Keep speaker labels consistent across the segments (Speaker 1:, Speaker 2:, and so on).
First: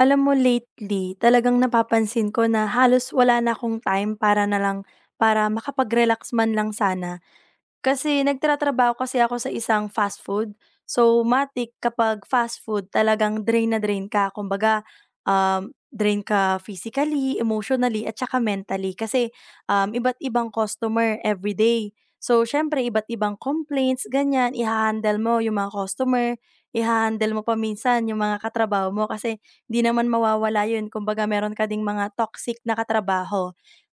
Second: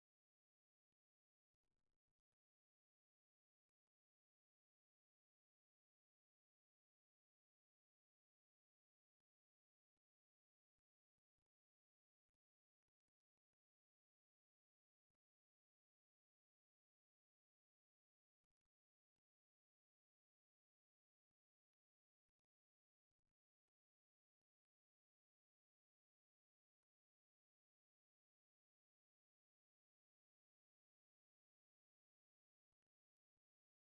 Speaker 1: Alam mo lately, talagang napapansin ko na halos wala na akong time para na lang para makapag-relax man lang sana. Kasi nagtratrabaho kasi ako sa isang fast food. So, matik kapag fast food talagang drain na drain ka. Kumbaga, drain ka physically, emotionally, at saka mentally. Kasi iba't ibang customer everyday. So, syempre, iba't ibang complaints, ganyan, i-handle mo yung mga customer, i-handle mo pa minsan yung mga katrabaho mo kasi di naman mawawala yun. Kumbaga, meron ka ding mga toxic na katrabaho.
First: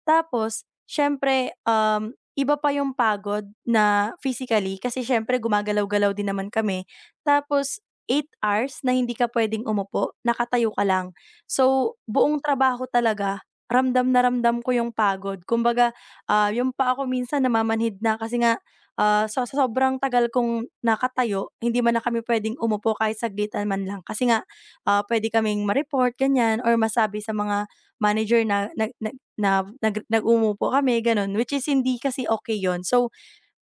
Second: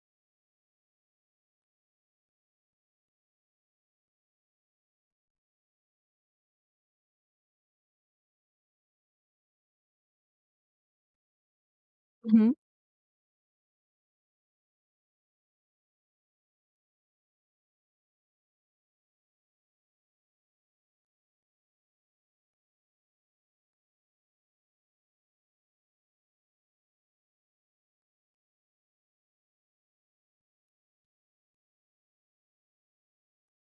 Speaker 1: Tapos, syempre, iba pa yung pagod na physically kasi siyempre gumagalaw-galaw din naman kami. Tapos 8 hours na hindi ka puwedeng umupo, nakatayo ka lang. So, buong
Speaker 2: Mhm.
Speaker 1: trabaho talaga ramdam na ramdam ko yung pagod. Kumbaga, yung pa ako minsan namamanhid na kasi nga, sa sobrang tagal kong nakatayo, hindi man na kami puwedeng umupo kahit saglitan man lang kasi nga, puwede kaming ma-report, ganyan or masabi sa mga manager na nag-umupo kami gano'n, which is hindi kasi okay yon. So,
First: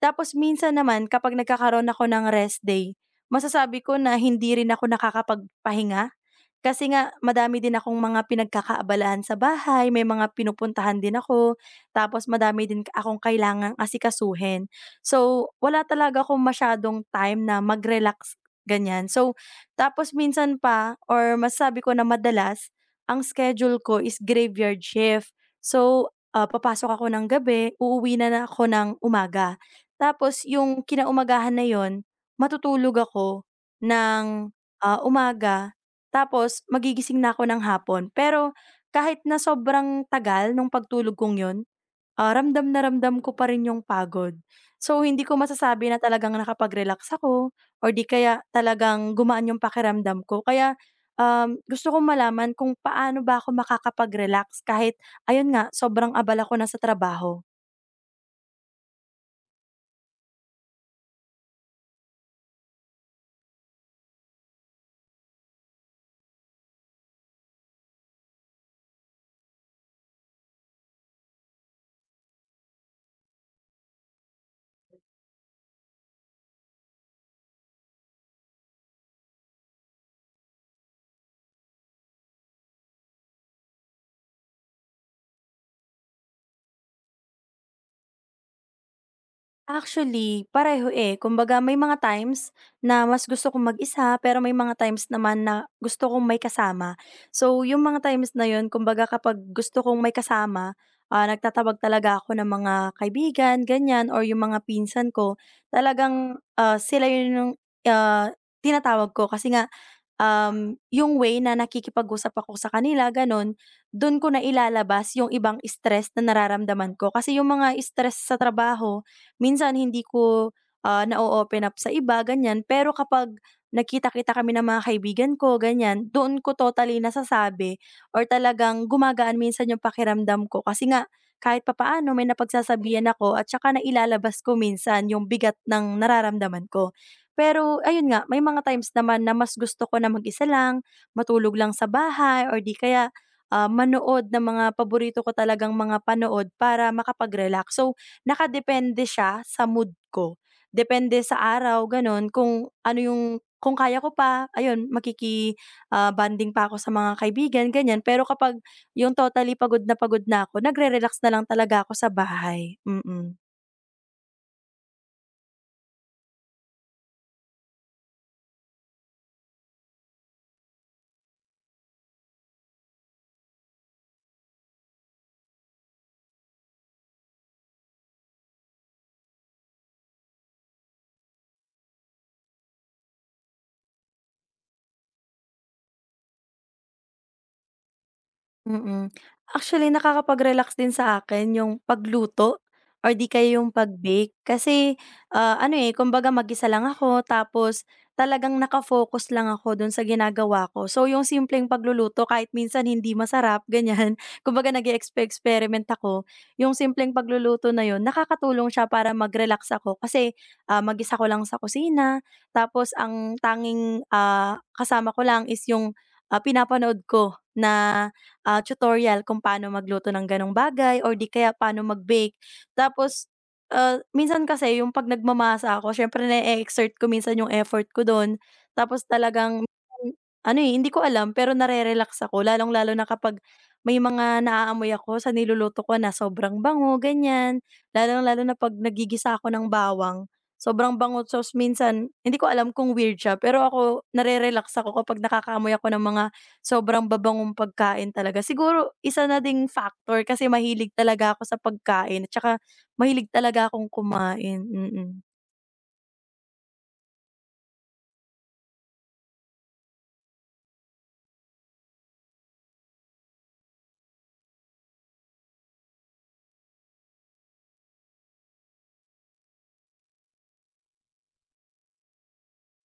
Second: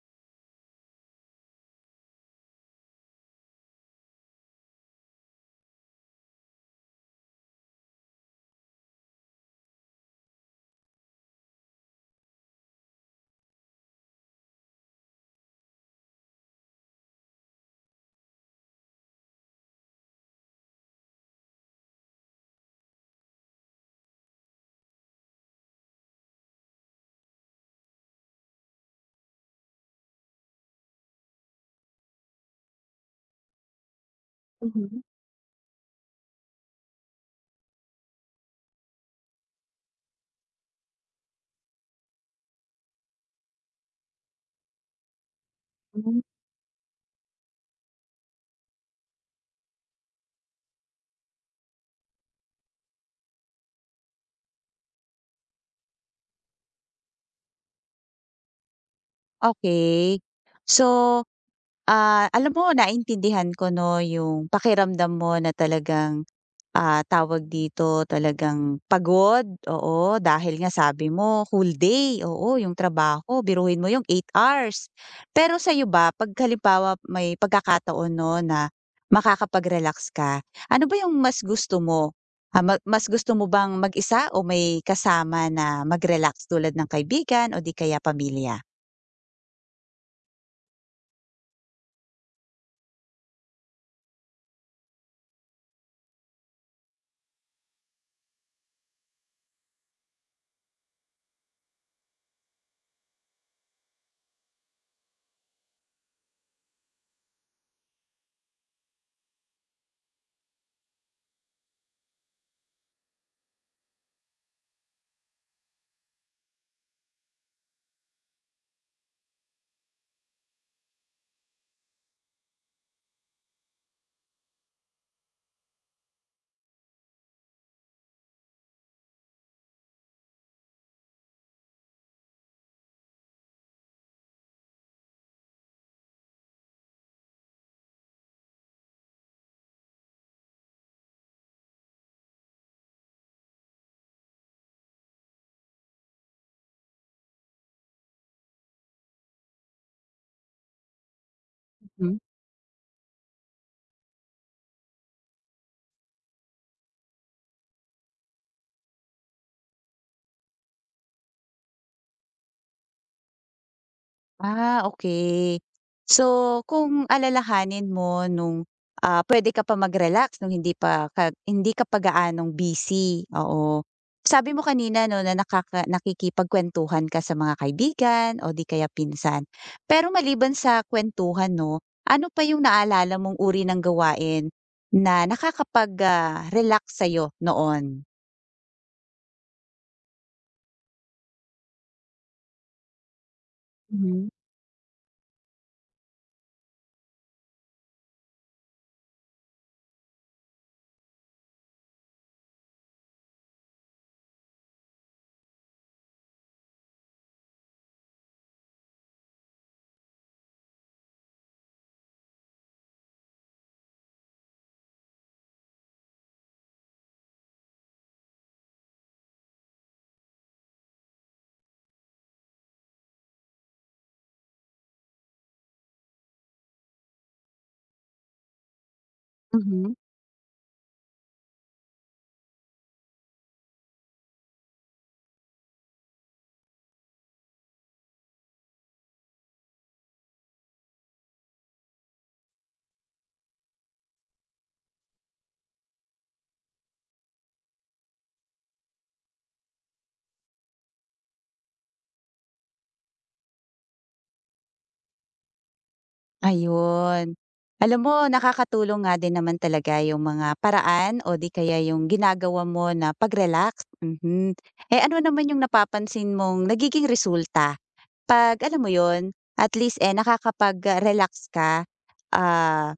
Speaker 1: tapos minsan naman kapag nagkakaroon ako ng rest day, masasabi ko na hindi rin ako nakakapagpahinga. Kasi nga madami din akong mga pinagkakaabalahan sa bahay, may mga pinupuntahan din ako, tapos madami din akong kailangang asikasuhin. So, wala talaga akong masyadong time na mag-relax, ganyan. So, tapos minsan pa or masabi ko na madalas, ang schedule ko is graveyard shift. So, papasok ako ng gabi, uuwi na na ako ng umaga. Tapos yung kinaumagahan na yun, matutulog ako ng,
Speaker 2: Mhm.
Speaker 1: umaga tapos magigising na ako ng hapon. Pero kahit na sobrang tagal nung pagtulog kong yun, ramdam na ramdam ko pa rin yung pagod. So hindi ko masasabi na
Speaker 2: Hmm.
Speaker 1: talagang nakapag-relax ako or di kaya talagang gumaan yung pakiramdam ko. Kaya, gusto kong malaman kung paano ba ako makakapag-relax kahit ayun nga, sobrang abala ko na sa trabaho.
Speaker 2: Okay. So, alam mo, naintindihan ko 'no, yung pakiramdam mo na talagang, ah, tawag dito, talagang pagod, oo, dahil nga sabi mo whole day, oo, yung trabaho, biruhin mo yung 8 hours. Pero sa'yo ba 'pag halimbawa may pagkakataon 'no na makakapag-relax ka, ano ba yung mas gusto mo? Ah, ma Mas gusto mo bang mag-isa o may kasama na mag-relax tulad ng kaibigan o di kaya pamilya?
Speaker 1: Actually, pareho, eh. Kumbaga may mga times na mas gusto kong mag-isa, pero may mga times naman na gusto kong may kasama. So, yung mga times na yun kumbaga kapag gusto kong may kasama, nagtatawag talaga ako ng mga kaibigan, ganyan, or yung mga pinsan ko. Talagang, sila yun yung, ah, tinatawag ko kasi nga yung way na nakikipag-usap ako sa kanila gano'n, dun ko na ilalabas yung ibang stress na nararamdaman ko. Kasi yung mga stress sa trabaho minsan hindi ko, na-o-open up sa iba ganyan. Pero kapag nakita kami ng mga kaibigan ko ganyan, doon ko totally nasasabi or talagang gumagaan minsan yung pakiramdam ko. Kasi nga kahit papaano may napagsasabihan ako at saka nailalabas ko minsan yung bigat ng nararamdaman ko. Pero ayun nga, may mga times naman na mas gusto ko na mag-isa lang, matulog lang sa bahay or di kaya, manood ng mga paborito ko talagang mga panood para makapag-relax. So, nakadepende siya sa mood ko. Depende sa araw,
Speaker 2: Hmm.
Speaker 1: gano'n, kung ano yung kung kaya ko pa, ayun, bonding pa ako sa mga kaibigan, ganyan. Pero kapag yung totally pagod na ako, nagre-relax na lang talaga ako sa bahay. Mm.
Speaker 2: Ah, okay. So, kung alalahanin mo nung, pwede ka pa mag-relax nung hindi ka pa gaanong busy, oo. Sabi mo kanina 'no na nakikipagkuwentuhan ka sa mga kaibigan o di kaya pinsan. Pero maliban sa kwentuhan 'no, ano pa yung naalala mong uri ng gawain na nakakapag, ah, relax sa'yo noon?
Speaker 1: Mm. Actually, nakakapag-relax din sa akin yung pagluto or di kaya yung
Speaker 2: Mhm.
Speaker 1: pag-bake kasi, ano, eh, kumbaga mag-isa lang ako tapos talagang naka lang ako dun sa ginagawa ko. So, yung simpleng pagluluto kahit minsan hindi masarap, ganyan, kumbaga nag-e-expe-experiment ako, yung simpleng pagluluto na yun nakakatulong siya para mag-relax ako kasi, mag-isa ko lang sa kusina tapos ang tanging, kasama ko lang is yung, pinapanood ko na tutorial kung paano magluto ng gano'ng bagay or di kaya paano mag-bake. Tapos, minsan kasi yung 'pag nagmamasa ako siyempre na exert ko minsan yung effort ko dun. Tapos talagang
Speaker 2: Mhm.
Speaker 1: ano, eh, hindi ko alam pero nare-relax ako lalong-lalo na kapag may mga naaamoy ako sa niluluto ko na sobrang bango, ganyan. Lalong-lalo na 'pag nagigisa ako ng bawang, sobrang bango tapos minsan hindi ko alam kung weird siya pero ako nare-relax ako kapag nakakaamoy ako ng mga sobrang babangong pagkain talaga. Siguro isa na ding factor kasi mahilig talaga ako sa pagkain at saka mahilig talaga akong kumain, mm.
Speaker 2: Ayun. Alam mo, nakakatulong nga din naman talaga yung mga paraan o di kaya yung ginagawa mo na pag-relax, mhm. Eh, ano naman yung napapansin mong nagiging resulta 'pag alam mo yun, at least, eh, nakakapag-relax ka, ah,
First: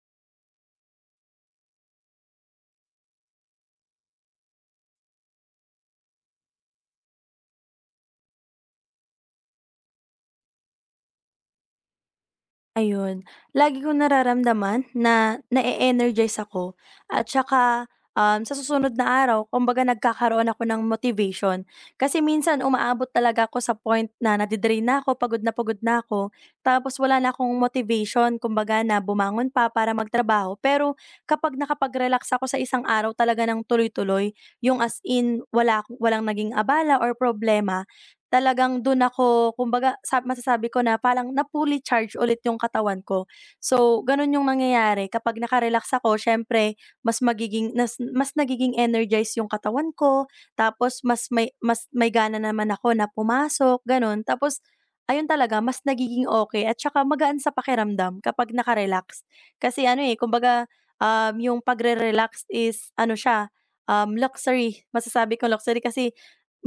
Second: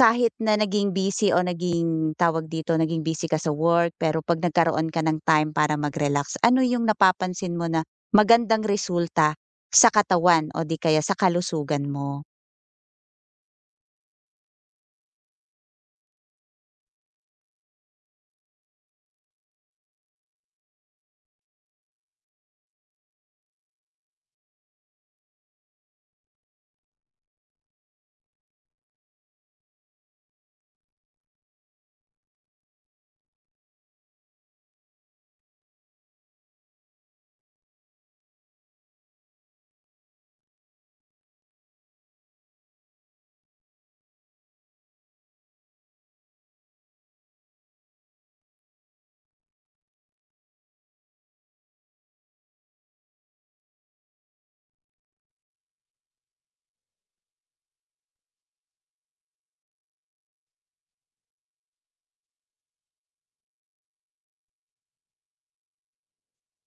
Speaker 2: kahit na naging busy o naging tawag dito, naging busy ka sa work, pero 'pag nagkaroon ka ng time para mag-relax, ano yung napapansin mo na magandang resulta sa katawan o di kaya sa kalusugan mo?
Speaker 1: Ayun, lagi kong nararamdaman na na energize ako at saka, sa susunod na araw kumbaga nagkakaroon ako ng motivation. Kasi minsan umaabot talaga ako sa point na nade na ako, pagod na ako, tapos wala na akong motivation kumbaga na bumangon pa para magtrabaho. Pero kapag nakapag-relax ako sa isang araw talaga ng tuloy-tuloy, yung as in wala akong- walang naging abala or problema, talagang dun ako kumbaga sa masasabi ko na parang na-fully charge ulit yung katawan ko. So, ganun yung nangyayari kapag nakarelax ako siyempre mas magiging nas mas nagiging energized yung katawan ko, tapos mas may gana naman ako na pumasok, ganun. Tapos ayun talaga mas nagiging okay at saka magaan sa pakiramdam kapag nakarelax. Kasi ano, eh, kumbaga, yung pagre-relax is ano siya, luxury, masasabi ko luxury kasi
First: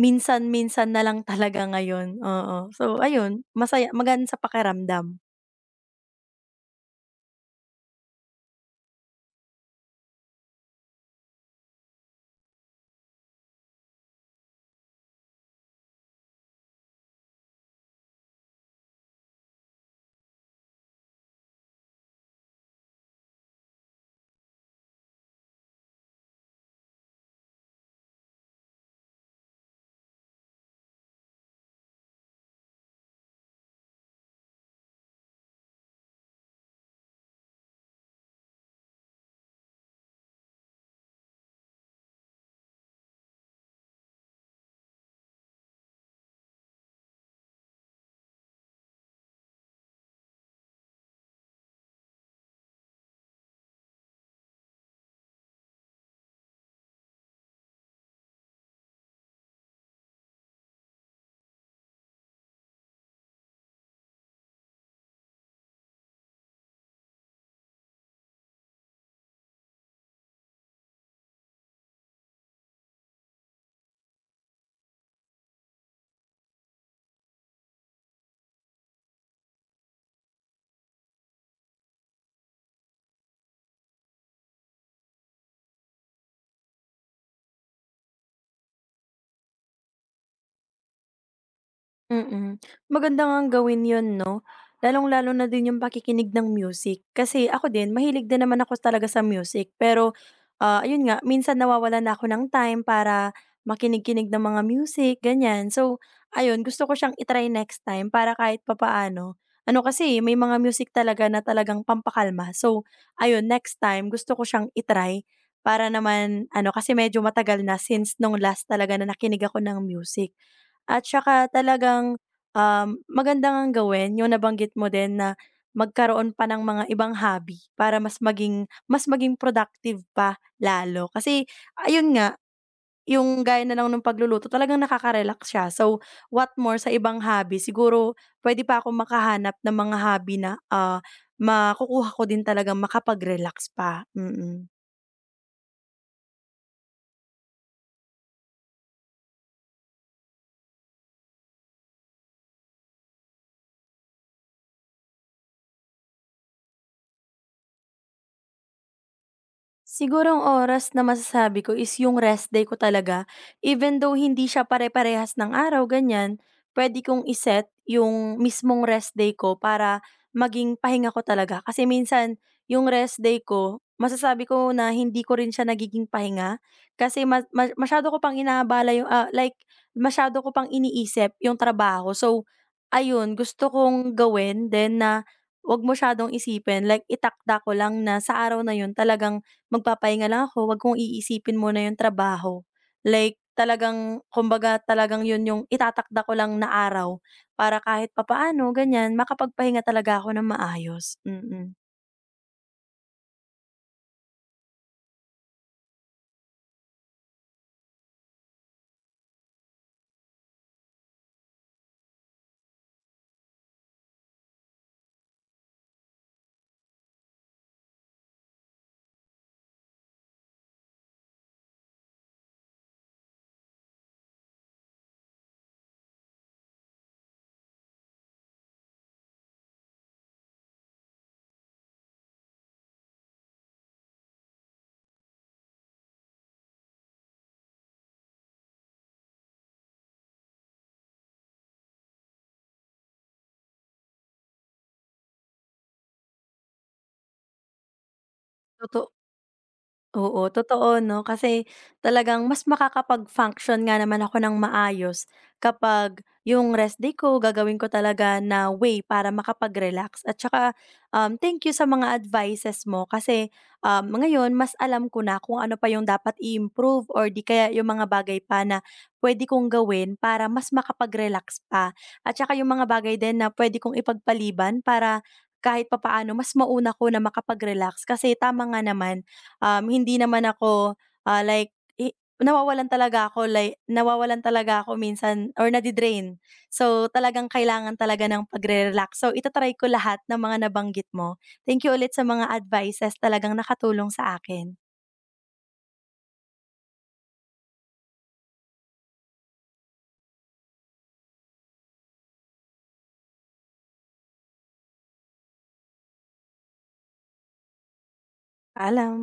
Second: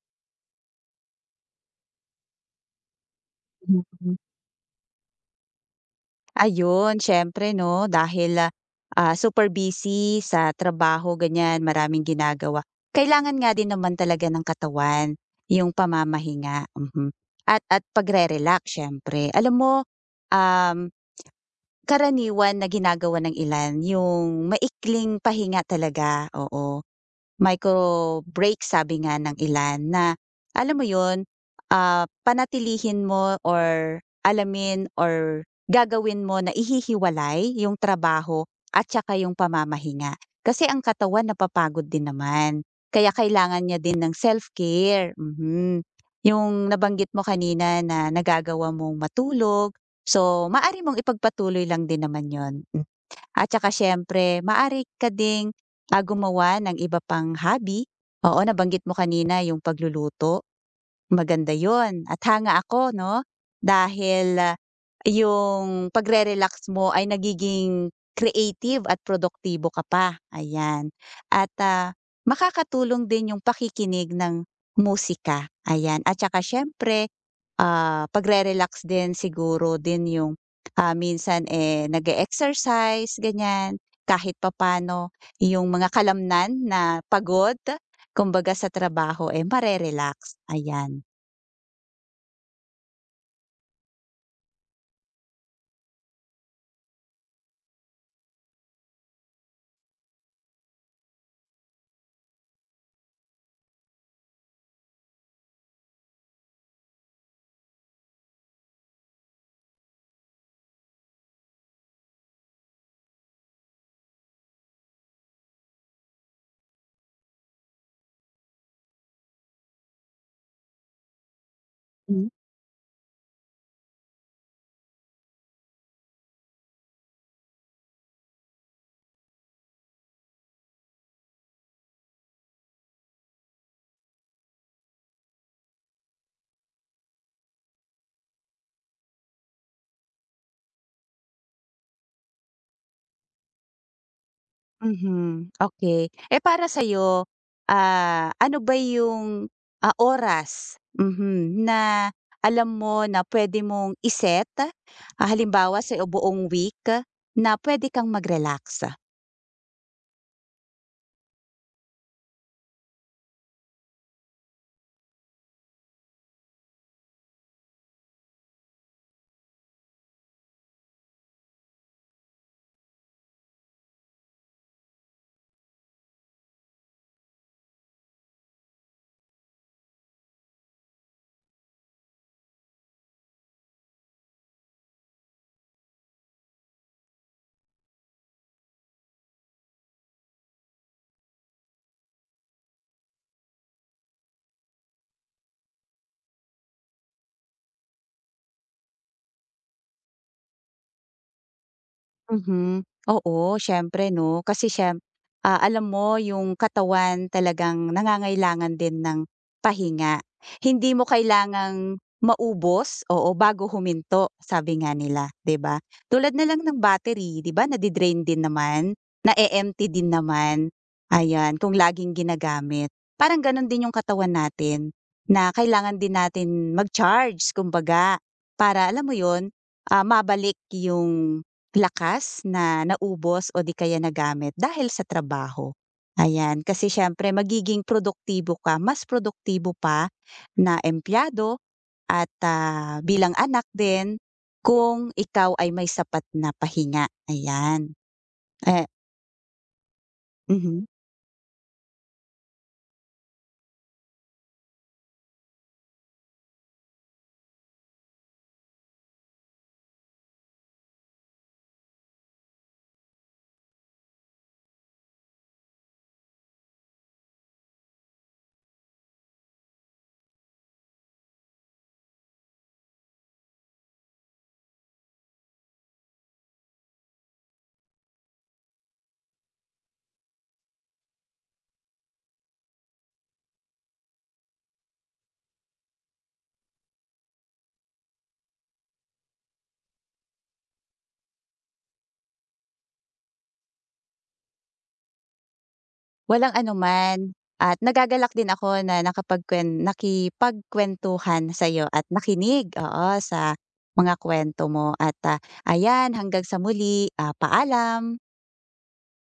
Speaker 1: minsan-minsan na lang talaga ngayon, oo. So ayun, masaya magaan sa pakiramdam.
Speaker 2: Ayun, siyempre 'no, dahil, super busy sa trabaho ganyan, maraming ginagawa. Kailangan nga din naman talaga ng katawan yung pamamahinga, mhm, at pagre-relax siyempre. Alam mo, um, karaniwan na ginagawa ng ilan yung maikling pahinga talaga, oo. Micro break sabi nga ng ilan na, alam mo yun, ah, panatilihin mo or alamin or gagawin mo na ihihiwalay yung trabaho at saka yung pamamahinga. Kasi ang katawan napapagod din naman, kaya kailangan niya din ng self-care, mhm. Yung nabanggit mo kanina na nagagawa mong matulog, so maari mong ipagpatuloy lang din naman yon at saka siyempre maaari ka ding, ah, gumawa ng iba pang hobby. Oo, nabanggit mo kanina yung pagluluto. Maganda yon at hanga ako 'no, dahil, ah, yung pagre-relax mo ay nagiging creative at produktibo ka pa, ayan. At, ah, makakatulong din yung pakikinig ng musika, ayan. At saka siyempre, ah, pagre-relax din siguro yung, minsan, eh, nag exercise ganyan, kahit papaano yung mga kalamnan na pagod kumbaga sa trabaho, eh, mare-relax, ayan.
Speaker 1: Mm. Maganda nga ang gawin 'yun 'no, lalong-lalo na din yung pakikinig ng music. Kasi ako din, mahilig din naman ako talaga sa music pero, ayun nga, minsan nawawala na ako ng time para makinig-kinig ng mga music, ganyan. So, ayun gusto ko siyang i next time para kahit papaano ano kasi, eh, may mga music talaga na talagang pampakalma. So, ayun next time gusto ko siyang i para naman ano, kasi medyo matagal na since nung last talaga na nakinig ako ng music. At saka talagang,
Speaker 2: Hmm.
Speaker 1: maganda ngang gawin yung nabanggit mo din na magkaroon pa ng mga ibang hobby para mas maging productive pa lalo. Kasi ayun nga, yung gaya na lang nung pagluluto talagang nakaka-relax siya. So, what more sa ibang hobby, siguro puwede pa akong makahanap ng mga hobby na, makukuha ko din talagang makapag-relax pa, mm. Mm.
Speaker 2: Mhm. Okay. Eh, para sa'yo, ah, ano ba yung, ah, oras, mhm, na alam mo na pwede mong i, ah, halimbawa sa buong week na pwede kang mag-relax?
Speaker 1: Siguro ang oras na masasabi ko is yung rest day ko talaga. Even though hindi siya pare-parehas ng araw, ganyan, pwede kong iset yung mismong rest day ko para maging pahinga ko talaga. Kasi minsan, yung rest day ko, masasabi ko na hindi ko rin siya nagiging pahinga. Kasi masyado ko pang inaabala yung, like, masyado ko pang iniisip yung trabaho. So, ayun, gusto kong gawin then na wag masyadong isipin. Like, itakda ko lang na sa araw na yun talagang magpapahinga lang ako, wag kong iisipin muna yung trabaho. Like talagang kumbaga talagang yun yung itatakda ko lang na araw para kahit papaano ganyan makapagpahinga talaga ako ng maayos, mm.
Speaker 2: Mhm. Oo, siyempre 'no, kasi ah, alam mo yung katawan talagang nangangailangan din ng pahinga. Hindi mo kailangang maubos, oo, bago huminto sabi nga nila, 'di ba? Tulad na lang ng battery, 'di ba, nade-drain din naman, na empty din naman, ayan, kung laging ginagamit. Parang gano'n din yung katawan natin, na kailangan din natin mag-charge kumbaga para alam mo 'yun, ah, mabalik yung lakas na naubos o di kaya nagamit dahil sa trabaho. Ayan, kasi siyempre magiging produktibo ka, mas produktibo pa na empleyado at, ah, bilang anak din kung ikaw ay may sapat na pahinga, ayan. Eh,
Speaker 1: Totoo. Oo,
Speaker 2: mhm,
Speaker 1: totoo 'no, kasi talagang mas makakapag-function nga naman ako ng maayos kapag yung rest day ko gagawin ko talaga na way para makapag-relax at saka, thank you sa mga advices mo kasi, ngayon mas alam ko na kung ano pa yung dapat i-improve or 'di kaya yung mga bagay pa na puwede kong gawin para mas makapag-relax pa at saka yung mga bagay din na puwede kong ipagpaliban para kahit papaano mas mauna ko na makapag-relax kasi tama nga naman. Hindi naman ako, like nawawalan talaga ako like nawawalan talaga ako minsan or nadidrain. So, talagang kailangan talaga ng pagre-relax. So, ita ko lahat ng mga nabanggit mo. Thank you ulit sa mga advices, talagang nakatulong sa akin.
Speaker 2: walang anuman at nagagalak din ako na nakipagkuwentuhan sa'yo at nakinig, oo, sa mga kwento mo at, ah, ayan, hanggang sa muli, ah, paalam.
Speaker 1: Alam